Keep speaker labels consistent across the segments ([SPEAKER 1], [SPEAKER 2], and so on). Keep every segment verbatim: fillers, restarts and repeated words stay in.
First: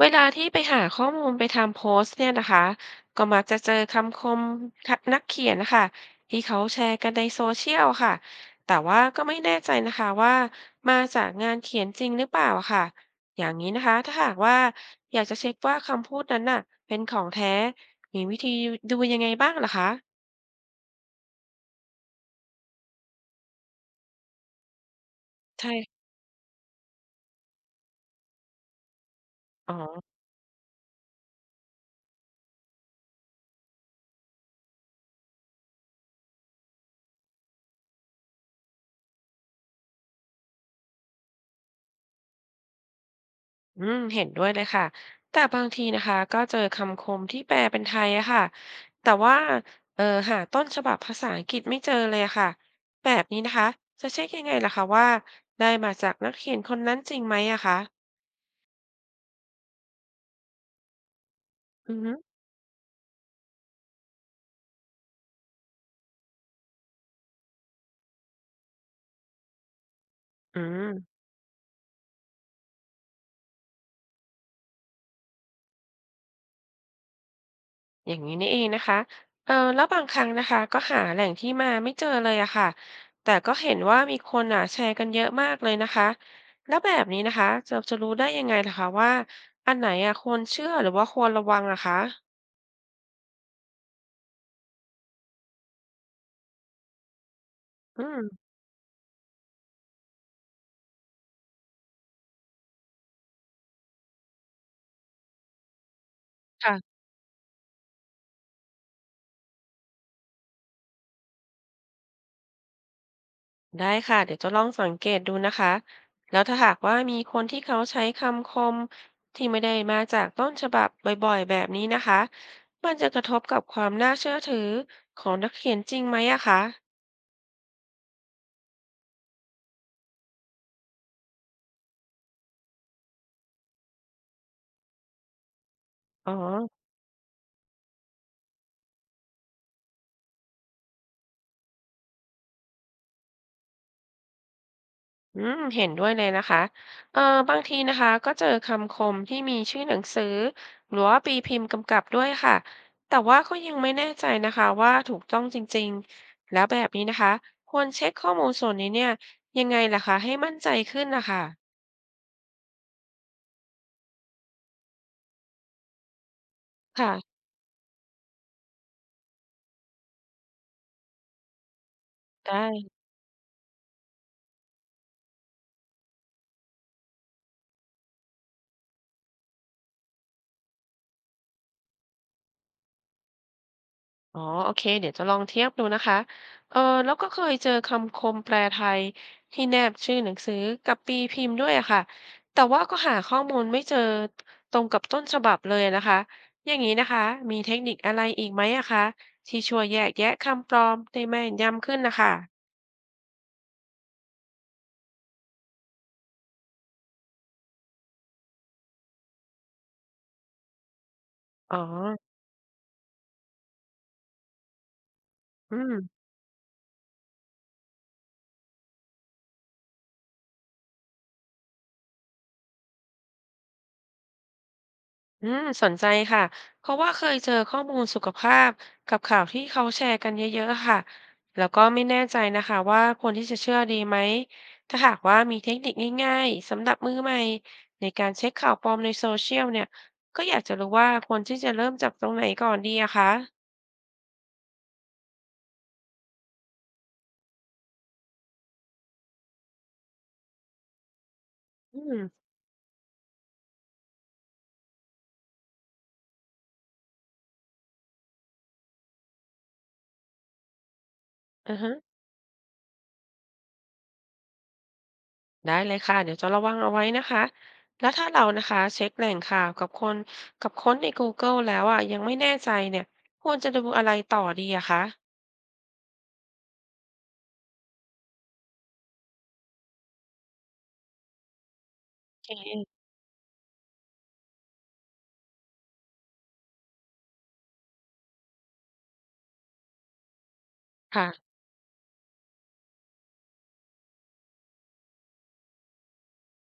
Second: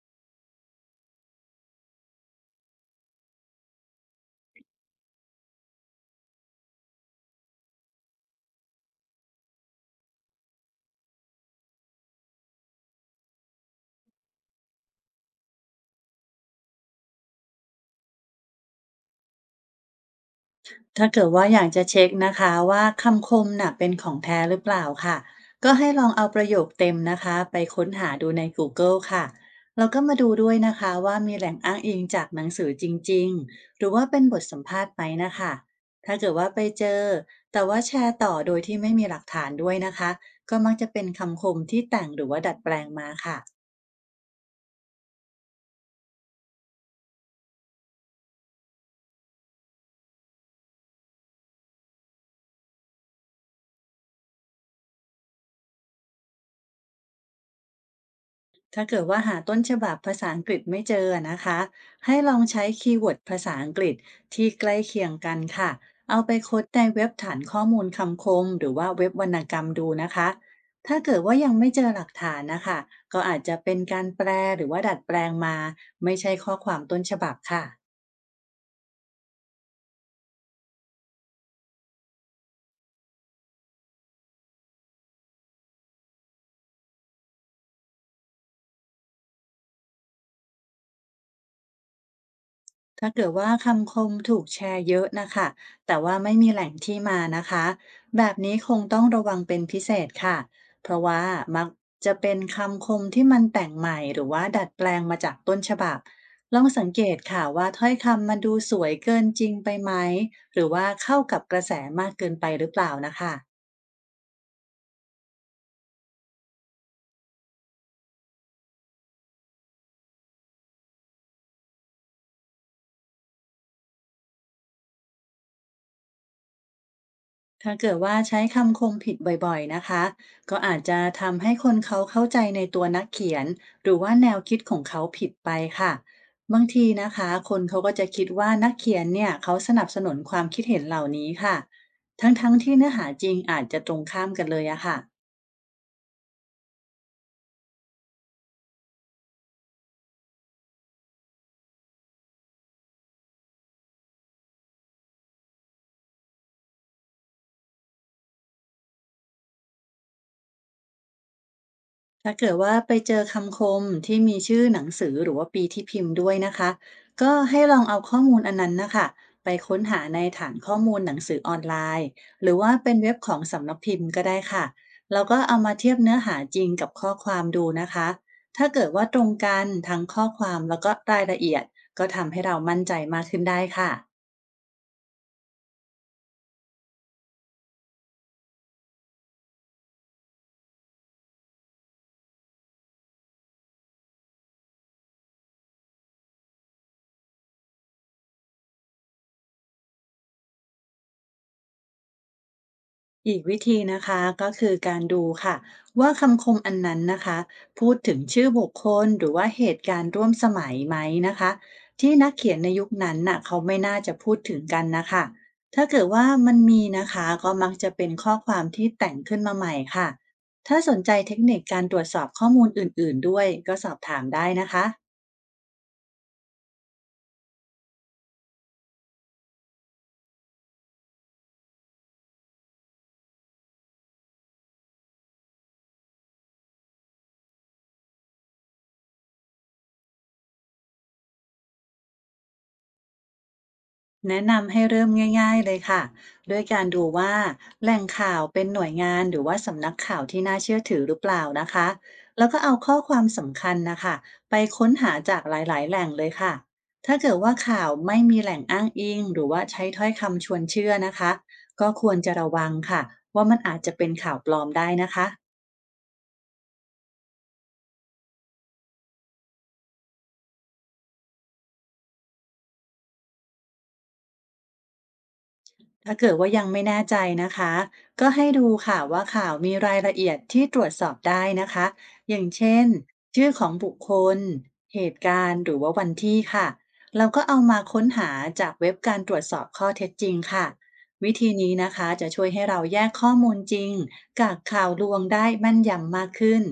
[SPEAKER 1] เวลาที่ไปหาข้อมูลไปทำโพสต์เนี่ยนะคะก็มักจะเจอคำคมนักเขียนนะคะที่เขาแชร์กันในโซเชียลค่ะแต่ว่าก็ไม่แน่ใจนะคะว่ามาจากงานเขียนจริงหรือเปล่าค่ะอย่างนี้นะคะถ้าหากว่าอยากจะเช็คว่าคำพูดนั้นน่ะเป็นของแท้มีวิธีดูยังไงบ้างเหรอคะ
[SPEAKER 2] ถ้าเกิดว่าอยากจะเช็คนะคะว่าคำคมน่ะเป็นของแท้หรือเปล่าค่ะก็ให้
[SPEAKER 1] ใช่
[SPEAKER 2] ลองเอาประโยคเต็มนะคะไปค้นหาดูใน Google ค่ะ
[SPEAKER 1] อ๋อ
[SPEAKER 2] แล้วก็มาดูด้วยนะคะว่ามีแหล่งอ้างอิงจากหนังสือจริงๆหรือว่าเป็นบทสัมภาษณ์ไหมนะคะถ้าเกิดว่าไปเจอแต่ว่าแชร์ต่อโดยที่ไม่มีหลักฐานด้วยนะคะก็มักจะเป็นคำคมที่แต่งหรือว่าดัดแปลงมาค่ะ
[SPEAKER 1] อืมเห็นด้วยเลยค่ะแต่บางทีนะคะก็เจอคำคมที่แปลเป็นไทยอะค่ะแต่ว่าเออหาต้นฉบับภาษาอังกฤษไม่เจอเลยอะค่ะแบบนี้นะคะจะเช็คยังไงล่ะคะว่าได้มาจากนักเขียนคนนั้นจริงไหมอะคะ
[SPEAKER 2] ถ้าเกิดว่าหาต้นฉบับภาษาอังกฤษไม่เจอนะคะ
[SPEAKER 1] อือฮึ
[SPEAKER 2] ให้ลองใช้คีย์เวิร์ดภาษาอังกฤษที่ใกล้เคียงกันค่ะเอาไปค้นในเว็บฐานข้อมูลคำคมหรือว่าเว็บวรรณกรรมดูนะคะ
[SPEAKER 1] อื
[SPEAKER 2] ถ้าเกิ
[SPEAKER 1] ม
[SPEAKER 2] ดว่ายังไม่เจอหลักฐานนะคะก็อาจจะเป็นการแปลหรือว่าดัดแปลงมาไม่ใช่ข้อความต้นฉบับค่ะ
[SPEAKER 1] อย่างนี้นี่เองนะคะเออแล้วบางครั้งนะคะก็หาแหล่งที่มาไม่เจอเลยอะค่ะแต่ก็เห็นว่ามีคนอ่ะแชร์กันเยอะมากเลยนะคะแล้วแบบนี้นะคะจะจะรู้ได้ยังไงล่ะคะว่าอันไหนอะควรเชื่อหรือว่าควรระวังอะคะ
[SPEAKER 2] ถ้าเกิดว่าคำคมถูกแชร์เยอะนะคะแต่ว่าไม่มีแหล่งที่มานะคะ
[SPEAKER 1] อื
[SPEAKER 2] แบ
[SPEAKER 1] ม
[SPEAKER 2] บนี้คงต้องระวังเป็นพิเศษค่ะเพราะว่ามักจะเป็นคำคมที่มันแต่งใหม่หรือว่าดัดแปลงมาจากต้นฉบับ ลองสัง
[SPEAKER 1] ค่ะ
[SPEAKER 2] เกตค่ะว่าถ้อยคำมันดูสวยเกินจริงไปไหม หรือว่าเข้ากับกระแสมากเกินไปหรือเปล่านะคะ
[SPEAKER 1] ได้ค่ะเดี๋ยวจะลองสังเกตดูนะคะแล้วถ้าหากว่ามีคนที่เขาใช้คำคมที่ไม่ได้มาจากต้นฉบับบ่อยๆแบบนี้นะคะมันจะกระทบกับความน่าเชื่อถือของนักเขียนจริงไหมอะคะ
[SPEAKER 2] ถ้าเกิดว่าใช้คำคมผิดบ่อยๆนะคะก็อาจจะทำให้คนเขาเข้าใจในตัวนักเขียนหรือว่าแนวคิดของเขาผิดไปค่ะ
[SPEAKER 1] อ๋อ
[SPEAKER 2] บางทีนะคะคนเขาก็จะคิดว่านักเขียนเนี่ยเขาสนับสนุนความคิดเห็นเหล่านี้ค่ะทั้งๆที่เนื้อหาจริงอาจจะตรงข้ามกันเลยอะค่ะ
[SPEAKER 1] อืมเห็นด้วยเลยนะคะเออบางทีนะคะก็เจอคำคมที่มีชื่อหนังสือหรือว่าปีพิมพ์กำกับด้วยค่ะ แต่ว่าก็ยังไม่แน่ใจนะคะว่าถูกต้องจริงๆ แล้วแบบนี้นะคะควรเช็คข้อมูลส่วนนี้เนี่ยยังไงล่ะคะให้มั่นใจขึ้นนะคะ
[SPEAKER 2] ถ้าเกิดว่าไปเจอคำคมที่มีชื่อหนังสือหรือว่าปีที่พิมพ์ด้วยนะคะ
[SPEAKER 1] ค่ะ
[SPEAKER 2] ก็ให้ลองเอาข้อมูลอันนั้นนะคะไปค้นหาในฐานข้อมูลหนังสือออนไลน์หรื
[SPEAKER 1] ได้
[SPEAKER 2] อว่าเป็นเว็บของสำนักพิมพ์ก็ได้ค่ะแล้วก็เอามาเทียบเนื้อหาจริงกับข้อความดูนะคะถ้าเกิดว่าตรงกันทั้งข้อความแล้วก็รายละเอียดก็ทำให้เรามั่นใจมากขึ้นได้ค่ะ
[SPEAKER 1] อ๋อโอเค เดี๋ยวจะลองเทียบดูนะคะเออแล้วก็เคยเจอคำคมแปลไทยที่แนบชื่อหนังสือกับปีพิมพ์ด้วยอะค่ะแต่ว่าก็หาข้อมูลไม่เจอตรงกับต้นฉบับเลยนะคะ อย่างนี้นะคะ มีเทคนิคอะไรอีกไหมอะคะที่ช่วยแยกแยะคำปลอมได้แม่นยำขึ้นนะคะ
[SPEAKER 2] อีกวิธีนะคะก็คือการดูค่ะว่าคำคมอันนั้นนะคะพูดถึงชื่อบุคคลหรือว่าเหตุการณ์ร่วมสมัยไหมนะคะ
[SPEAKER 1] อ๋อ
[SPEAKER 2] ที่นักเขียนในยุคนั้นน่ะเขาไม่น่าจะพูดถึงกันนะคะ
[SPEAKER 1] อื
[SPEAKER 2] ถ้าเกิด
[SPEAKER 1] ม
[SPEAKER 2] ว่ามันมีนะคะก็มักจะเป็นข้อความที่แต่งขึ้นมาใหม่ค่ะถ้าสนใจเทคนิคการตรวจสอบข้อมูลอื่นๆด้วยก็สอบถามได้นะคะ
[SPEAKER 1] อืมสนใจค่ะเพราะว่าเคยเจอข้อมูลสุขภาพกับข่าวที่เขาแชร์กันเยอะๆค่ะแล้วก็ไม่แน่ใจนะคะว่าควรที่จะเชื่อดีไหมถ้าหากว่ามีเทคนิคง่ายๆสำหรับมือใหม่ในการเช็คข่าวปลอมในโซเชียลเนี่ยก็อยากจะรู้ว่าควรที่จะเริ่มจากตรงไหนก่อนดีอะคะ
[SPEAKER 2] แนะนำให้เริ่มง่ายๆเลยค่ะด้วยการดูว่าแหล่งข่าวเป็นหน่วยงานหรือว่าสำนักข่าวที่น่าเชื่อถือหรือเปล่านะคะ
[SPEAKER 1] อืม
[SPEAKER 2] แล้วก็เอาข้อความสำคัญนะคะไปค้นหาจากหลายๆแหล่งเลยค่ะถ้าเกิดว่าข่าวไม่มีแหล่งอ้างอิงหรือว่าใช้ถ้อยคำชวนเชื่อนะคะ
[SPEAKER 1] อือ
[SPEAKER 2] ก็
[SPEAKER 1] ฮึ
[SPEAKER 2] ควรจะระวังค่ะว่ามันอาจจะเป็นข่าวปลอมได้นะคะ
[SPEAKER 1] ได้เลยค่ะเดี๋ยวจะระวังเอาไว้นะคะแล้วถ้าเรานะคะเช็คแหล่งข่าวกับคนกับค้นใน กูเกิลแล้วอะยังไม่แน่ใจเนี่ยควรจะดูอะไรต่อดีอะคะ
[SPEAKER 2] ถ้าเกิดว่ายังไม่แน่ใจนะคะก็ให้ดูค่ะว่าข่าวมีรายละเอียดที่ตรวจสอบได้นะคะอย่าง
[SPEAKER 1] โอ
[SPEAKER 2] เช่น
[SPEAKER 1] เค
[SPEAKER 2] ชื่อของบุคคลเหตุการณ์หรือว่าวันที่ค่ะเราก็เอามาค้นหาจากเว็บการตรวจสอบข้อเท็จจริงค่ะ
[SPEAKER 1] ค่ะ
[SPEAKER 2] วิธีนี้นะคะจะช่วยให้เราแยกข้อมูลจริงกับข่าวลวงได้แมั่นยำมากขึ้น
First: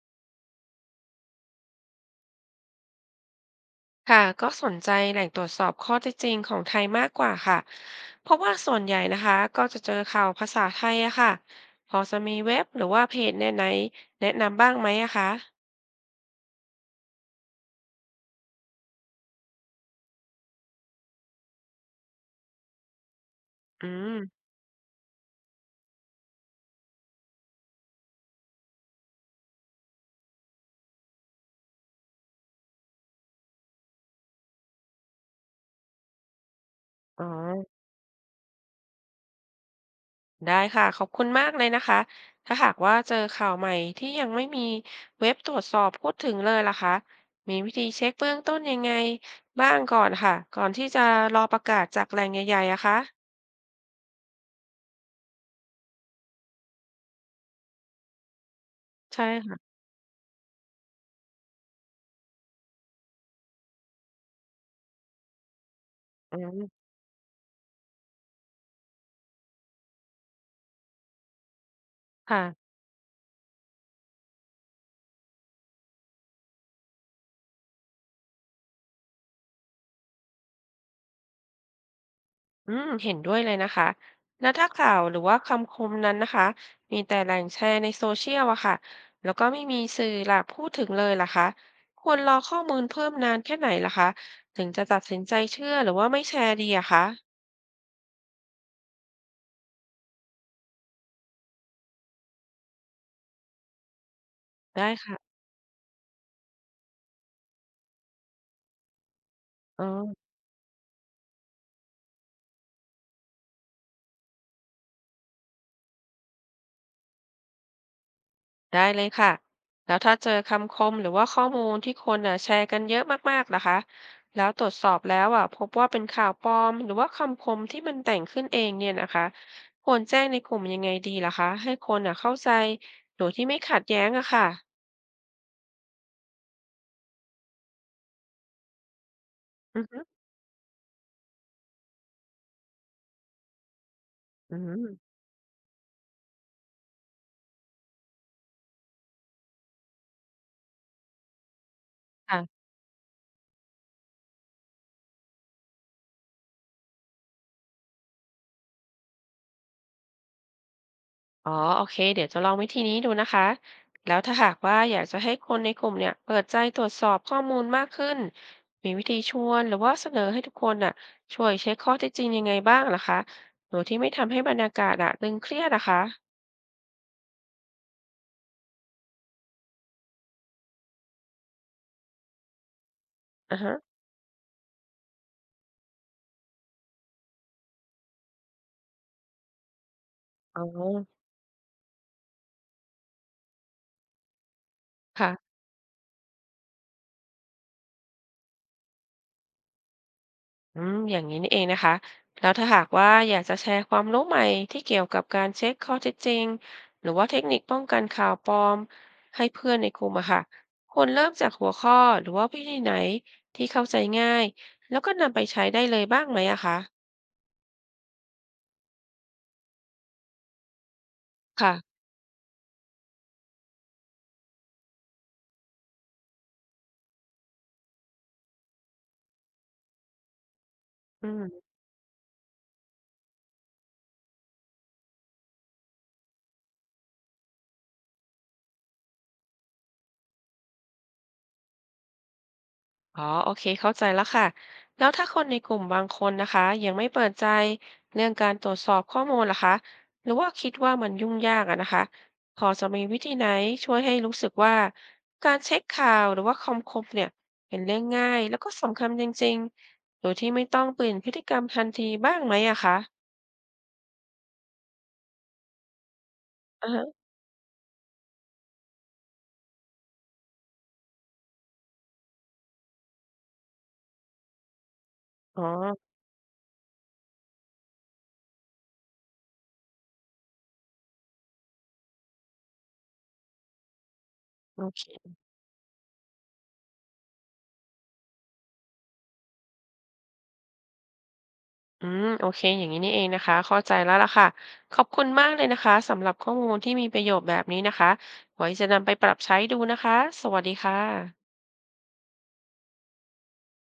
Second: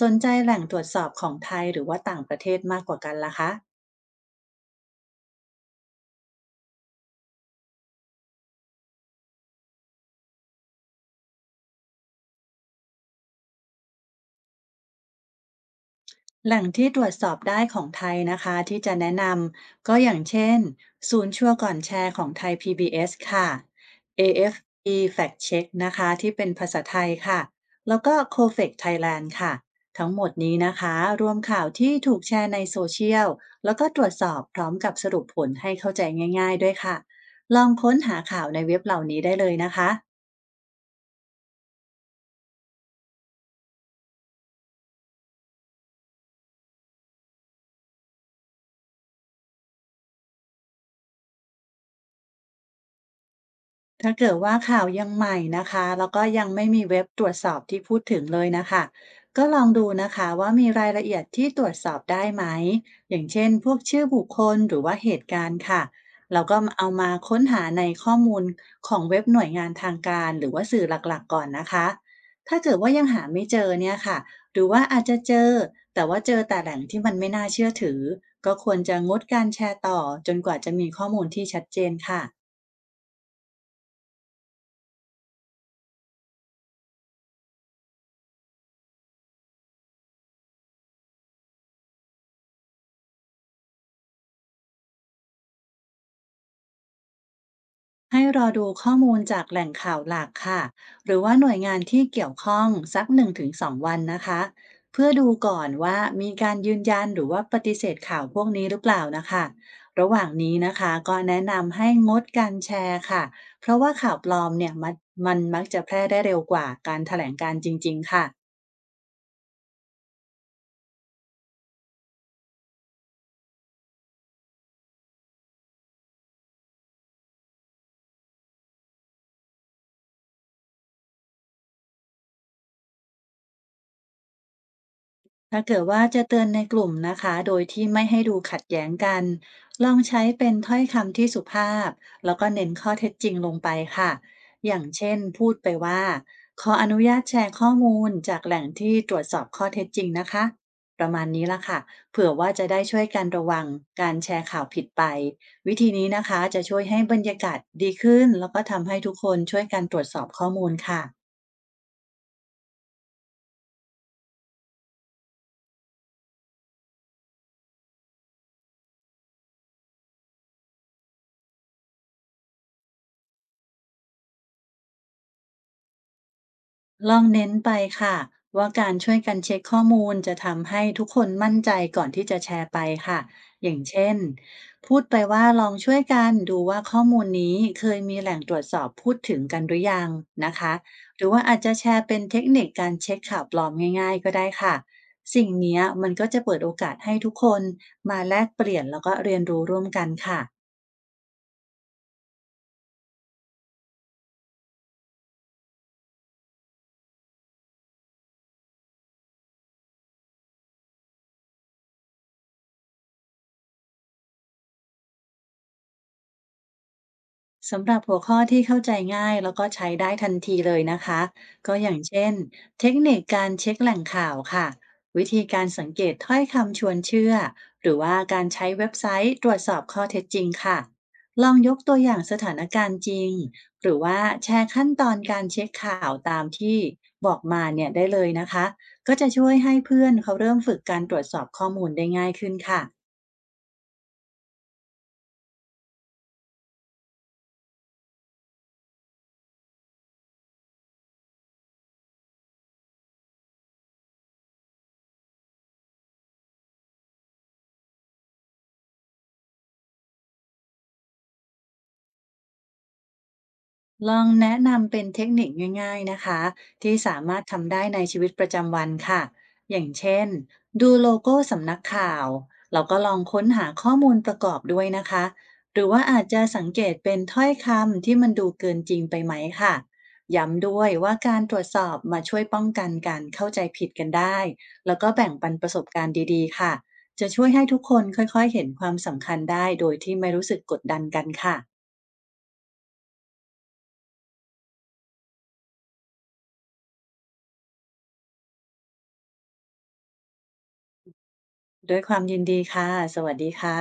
[SPEAKER 2] สนใจแหล่งตรวจสอบของไทยหรือว่าต่างประเทศมากกว่ากันล่ะคะ
[SPEAKER 1] ค่ะก็สนใจแหล่งตรวจสอบข้อเท็จจริงของไทยมากกว่าค่ะ เพราะว่าส่วนใหญ่นะคะก็จะเจอข่าวภาษาไทยอะค่ะพอจะมีเว็บหรือว่าเพจแนะไหนแนะนำบ้างไหมอะคะ
[SPEAKER 2] แหล่งที่ตรวจสอบได้ของไทยนะคะที่จะแนะนำก็อย่างเช่นศูนย์ชัวร์ก่อนแชร์ของไทย พี บี เอส ค่ะ
[SPEAKER 1] อืม
[SPEAKER 2] เอ เอฟ พี Fact Check นะคะที่เป็นภาษาไทยค่ะแล้วก็ ซี โอ เอฟ อี ซี Thailand ค่ะทั้งหมดนี้นะคะรวมข่าวที่ถูกแชร์ในโซเชียลแล้วก็ตรวจสอบพร้อมกับสรุปผลให้เข้าใจง่ายๆด้วยค่ะ
[SPEAKER 1] อ๋อ
[SPEAKER 2] ลองค้นหาข่าวในเว็บเหล่านี้ได้เลยนะคะ
[SPEAKER 1] ได้ค่ะขอบคุณมากเลยนะคะ ถ้าหากว่าเจอข่าวใหม่ที่ยังไม่มีเว็บตรวจสอบพูดถึงเลยล่ะคะมีวิธีเช็คเบื้องต้นยังไงบ้างก่อนค่ะก่อนที่จะรอประกาศจากแหล่งใหญ่ๆอะคะ
[SPEAKER 2] ถ้าเกิดว่าข่าวยังใหม่นะคะแล้วก็ยังไม่มีเว็บตรวจสอบที่พูดถึงเลยนะคะ
[SPEAKER 1] ใช่
[SPEAKER 2] ก็ลอง
[SPEAKER 1] ค่ะ
[SPEAKER 2] ดูนะคะว่ามีรายละเอียดที่ตรวจสอบได้ไหมอย่างเช่นพวกชื่อบุคคลหรือว่าเหตุการณ์ค่ะ
[SPEAKER 1] อื
[SPEAKER 2] แล้วก็
[SPEAKER 1] ม
[SPEAKER 2] เอามาค้นหาในข้อมูลของเว็บหน่วยงานทางการหรือว่าสื่อหลักๆก่อนนะคะ
[SPEAKER 1] ค่ะ
[SPEAKER 2] ถ้าเกิดว่ายังหาไม่เจอเนี่ยค่ะหรือว่าอาจจะเจอแต่ว่าเจอแต่แหล่งที่มันไม่น่าเชื่อถือก็ควรจะงดการแชร์ต่อจนกว่าจะมีข้อมูลที่ชัดเจนค่ะ
[SPEAKER 1] อืมเห็นด้วยเลยนะคะ แล้วถ้าข่าวหรือว่าคำคมนั้นนะคะ มีแต่แหล่งแชร์ในโซเชียลอะค่ะ แล้วก็ไม่มีสื่อหลักพูดถึงเลยล่ะคะ ควรรอข้อมูลเพิ่มนานแค่ไหนล่ะคะ ถึงจะตัดสินใจเชื่อหรือว่าไม่แชร์ดีอะคะ
[SPEAKER 2] ให้รอดูข้อมูลจากแหล่งข่าวหลักค่ะหรือว่าหน่วยงานที่เกี่ยวข้องสักหนึ่งถึงสองวันวันนะคะ
[SPEAKER 1] ได้
[SPEAKER 2] เพื่อดู
[SPEAKER 1] ค่ะ
[SPEAKER 2] ก่อนว่ามีการยืนยันหรือว่าปฏิเสธข่าวพวกนี้หรือเปล่านะคะ
[SPEAKER 1] อ๋อ
[SPEAKER 2] ระหว่างนี้นะคะก็แนะนำให้งดการแชร์ค่ะเพราะว่าข่าวปลอมเนี่ยมันมันมักจะแพร่ได้เร็วกว่าการแถลงการณ์จริงๆค่ะ
[SPEAKER 1] ได้เลยค่ะ แล้วถ้าเจอคำคมหรือว่าข้อมูลที่คนอ่ะแชร์กันเยอะมากๆล่ะคะ แล้วตรวจสอบแล้วอ่ะพบว่าเป็นข่าวปลอมหรือว่าคำคมที่มันแต่งขึ้นเองเนี่ยนะคะควรแจ้งในกลุ่มยังไงดีล่ะคะให้คนอ่ะเข้าใจโดยที่ไม่ขัดแย้งอะค่ะ
[SPEAKER 2] ถ้าเกิดว่าจะเตือนในกลุ่มนะคะ โดยที่ไม่ให้ดูขัดแย้งกัน
[SPEAKER 1] อือ
[SPEAKER 2] ลอ
[SPEAKER 1] ฮึ
[SPEAKER 2] งใช้เป็นถ้อยคำที่สุภาพแล้วก็เน้นข้อเท็จจริงลงไปค่ะ
[SPEAKER 1] อื
[SPEAKER 2] อย่าง
[SPEAKER 1] ม
[SPEAKER 2] เช่นพูดไปว่าขออนุญาตแชร์ข้อมูลจากแหล่งที่ตรวจสอบข้อเท็จจริงนะคะ ประมาณนี้ละค่ะเผื่อว่า
[SPEAKER 1] ค่ะ
[SPEAKER 2] จะได้ช่วยกันระวังการแชร์ข่าวผิดไป วิธีนี้นะคะจะช่วยให้บรรยากาศดีขึ้น แล้วก็ทำให้ทุกคนช่วยกันตรวจสอบข้อมูลค่ะ
[SPEAKER 1] อ๋อโอเคเดี๋ยวจะลองวิธีนี้ดูนะคะ แล้วถ้าหากว่าอยากจะให้คนในกลุ่มเนี่ยเปิดใจตรวจสอบข้อมูลมากขึ้น มีวิธีชวนหรือว่าเสนอให้ทุกคนน่ะช่วยเช็คข้อเท็จจริงยังไงบ้างล่ะคะโดยที่ไม่ทำให้บรรยากาศอะตึงเครียดนะคะ
[SPEAKER 2] ลองเน้นไปค่ะว่าการช่วยกันเช็คข้อมูลจะทำให้ทุกคนมั่นใจก่อนที่จะแชร์ไปค่ะ
[SPEAKER 1] อ่ะ
[SPEAKER 2] อ
[SPEAKER 1] ฮะ
[SPEAKER 2] ย่างเช่นพูดไปว่าลองช่วยกันดูว่าข้อมูลนี้เคยมีแหล่งตรวจสอบพูดถึงกันหรือยังนะ
[SPEAKER 1] อ๋อ
[SPEAKER 2] คะหรือว่าอาจจะแชร์เป็นเทคนิคการเช็คข่าวปลอมง่ายๆก็ได้ค่ะสิ่ง
[SPEAKER 1] ค่ะ
[SPEAKER 2] เนี้ยมันก็จะเปิดโอกาสให้ทุกคนมาแลกเปลี่ยนแล้วก็เรียนรู้ร่วมกันค่ะ
[SPEAKER 1] อืมอย่างนี้นี่เองนะคะแล้วถ้าหากว่าอยากจะแชร์ความรู้ใหม่ที่เกี่ยวกับการเช็คข้อเท็จจริงหรือว่าเทคนิคป้องกันข่าวปลอมให้เพื่อนในกลุ่มอะค่ะควรเริ่มจากหัวข้อหรือว่าวิธีไหนที่เข้าใจง่ายแล้วก็นำไปใช้ได้เลยบ้างไหมอะคะ
[SPEAKER 2] สำหรับหัวข้อที่เข้าใจง่ายแล้วก็ใช้ได้ทันทีเลยนะคะ
[SPEAKER 1] ค่ะ
[SPEAKER 2] ก็อย่างเช่นเทคนิคการเช็คแหล่งข่าวค่ะวิธีการสังเกตถ้อยคำชวนเชื่อหรือว่าการใช้เว็บไซต์ตรวจสอบข้อเท็จจริงค่ะ
[SPEAKER 1] อื
[SPEAKER 2] ลอง
[SPEAKER 1] ม
[SPEAKER 2] ยกตัวอย่างสถานการณ์จริงหรือว่าแชร์ขั้นตอนการเช็คข่าวตามที่บอกมาเนี่ยได้เลยนะคะก็จะช่วยให้เพื่อนเขาเริ่มฝึกการตรวจสอบข้อมูลได้ง่ายขึ้นค่ะ
[SPEAKER 1] อ๋อโอเคเข้าใจแล้วค่ะ แล้วถ้าคนในกลุ่มบางคนนะคะยังไม่เปิดใจเรื่องการตรวจสอบข้อมูลล่ะคะหรือว่าคิดว่ามันยุ่งยากอะนะคะพอจะมีวิธีไหนช่วยให้รู้สึกว่าการเช็คข่าวหรือว่าคำคมเนี่ยเป็นเรื่องง่ายแล้วก็สำคัญจริงๆ โดยที่ไม่ต้องเปลี่ยนพฤติกรรมทันทีบ้างไหมอะคะ
[SPEAKER 2] ลองแนะนำเป็นเทคนิคง่ายๆนะคะ
[SPEAKER 1] อ่า
[SPEAKER 2] ที่
[SPEAKER 1] ฮะ
[SPEAKER 2] สามารถทำได้ในชีวิตประจำวันค่ะอย่างเช่นดูโลโก้สำนักข่าวแล้วก็ลองค้นหาข้อมูลประกอบด้วยนะคะ
[SPEAKER 1] อ๋อ
[SPEAKER 2] หรือว่าอาจจะสังเกตเป็นถ้อยคำที่มันดูเกินจริงไปไหมค่ะย้ำด้วยว่าการตรวจสอบมาช่วยป้องกันการเข้าใจผิดกันได้
[SPEAKER 1] โอ
[SPEAKER 2] แล้วก็แบ่
[SPEAKER 1] เค
[SPEAKER 2] งปันประสบการณ์ดีๆค่ะจะช่วยให้ทุกคนค่อยๆเห็นความสำคัญได้โดยที่ไม่รู้สึกกดดันกันค่ะ
[SPEAKER 1] อืมโอเคอย่างนี้นี่เองนะคะเข้าใจแล้วล่ะค่ะขอบคุณมากเลยนะคะสำหรับข้อมูลที่มีประโยชน์แบบนี้นะคะไว้จะนำไปปรับใช้ดูนะคะสวัสดีค่ะ
[SPEAKER 2] ด้วยความยินดีค่ะ สวัสดีค่ะ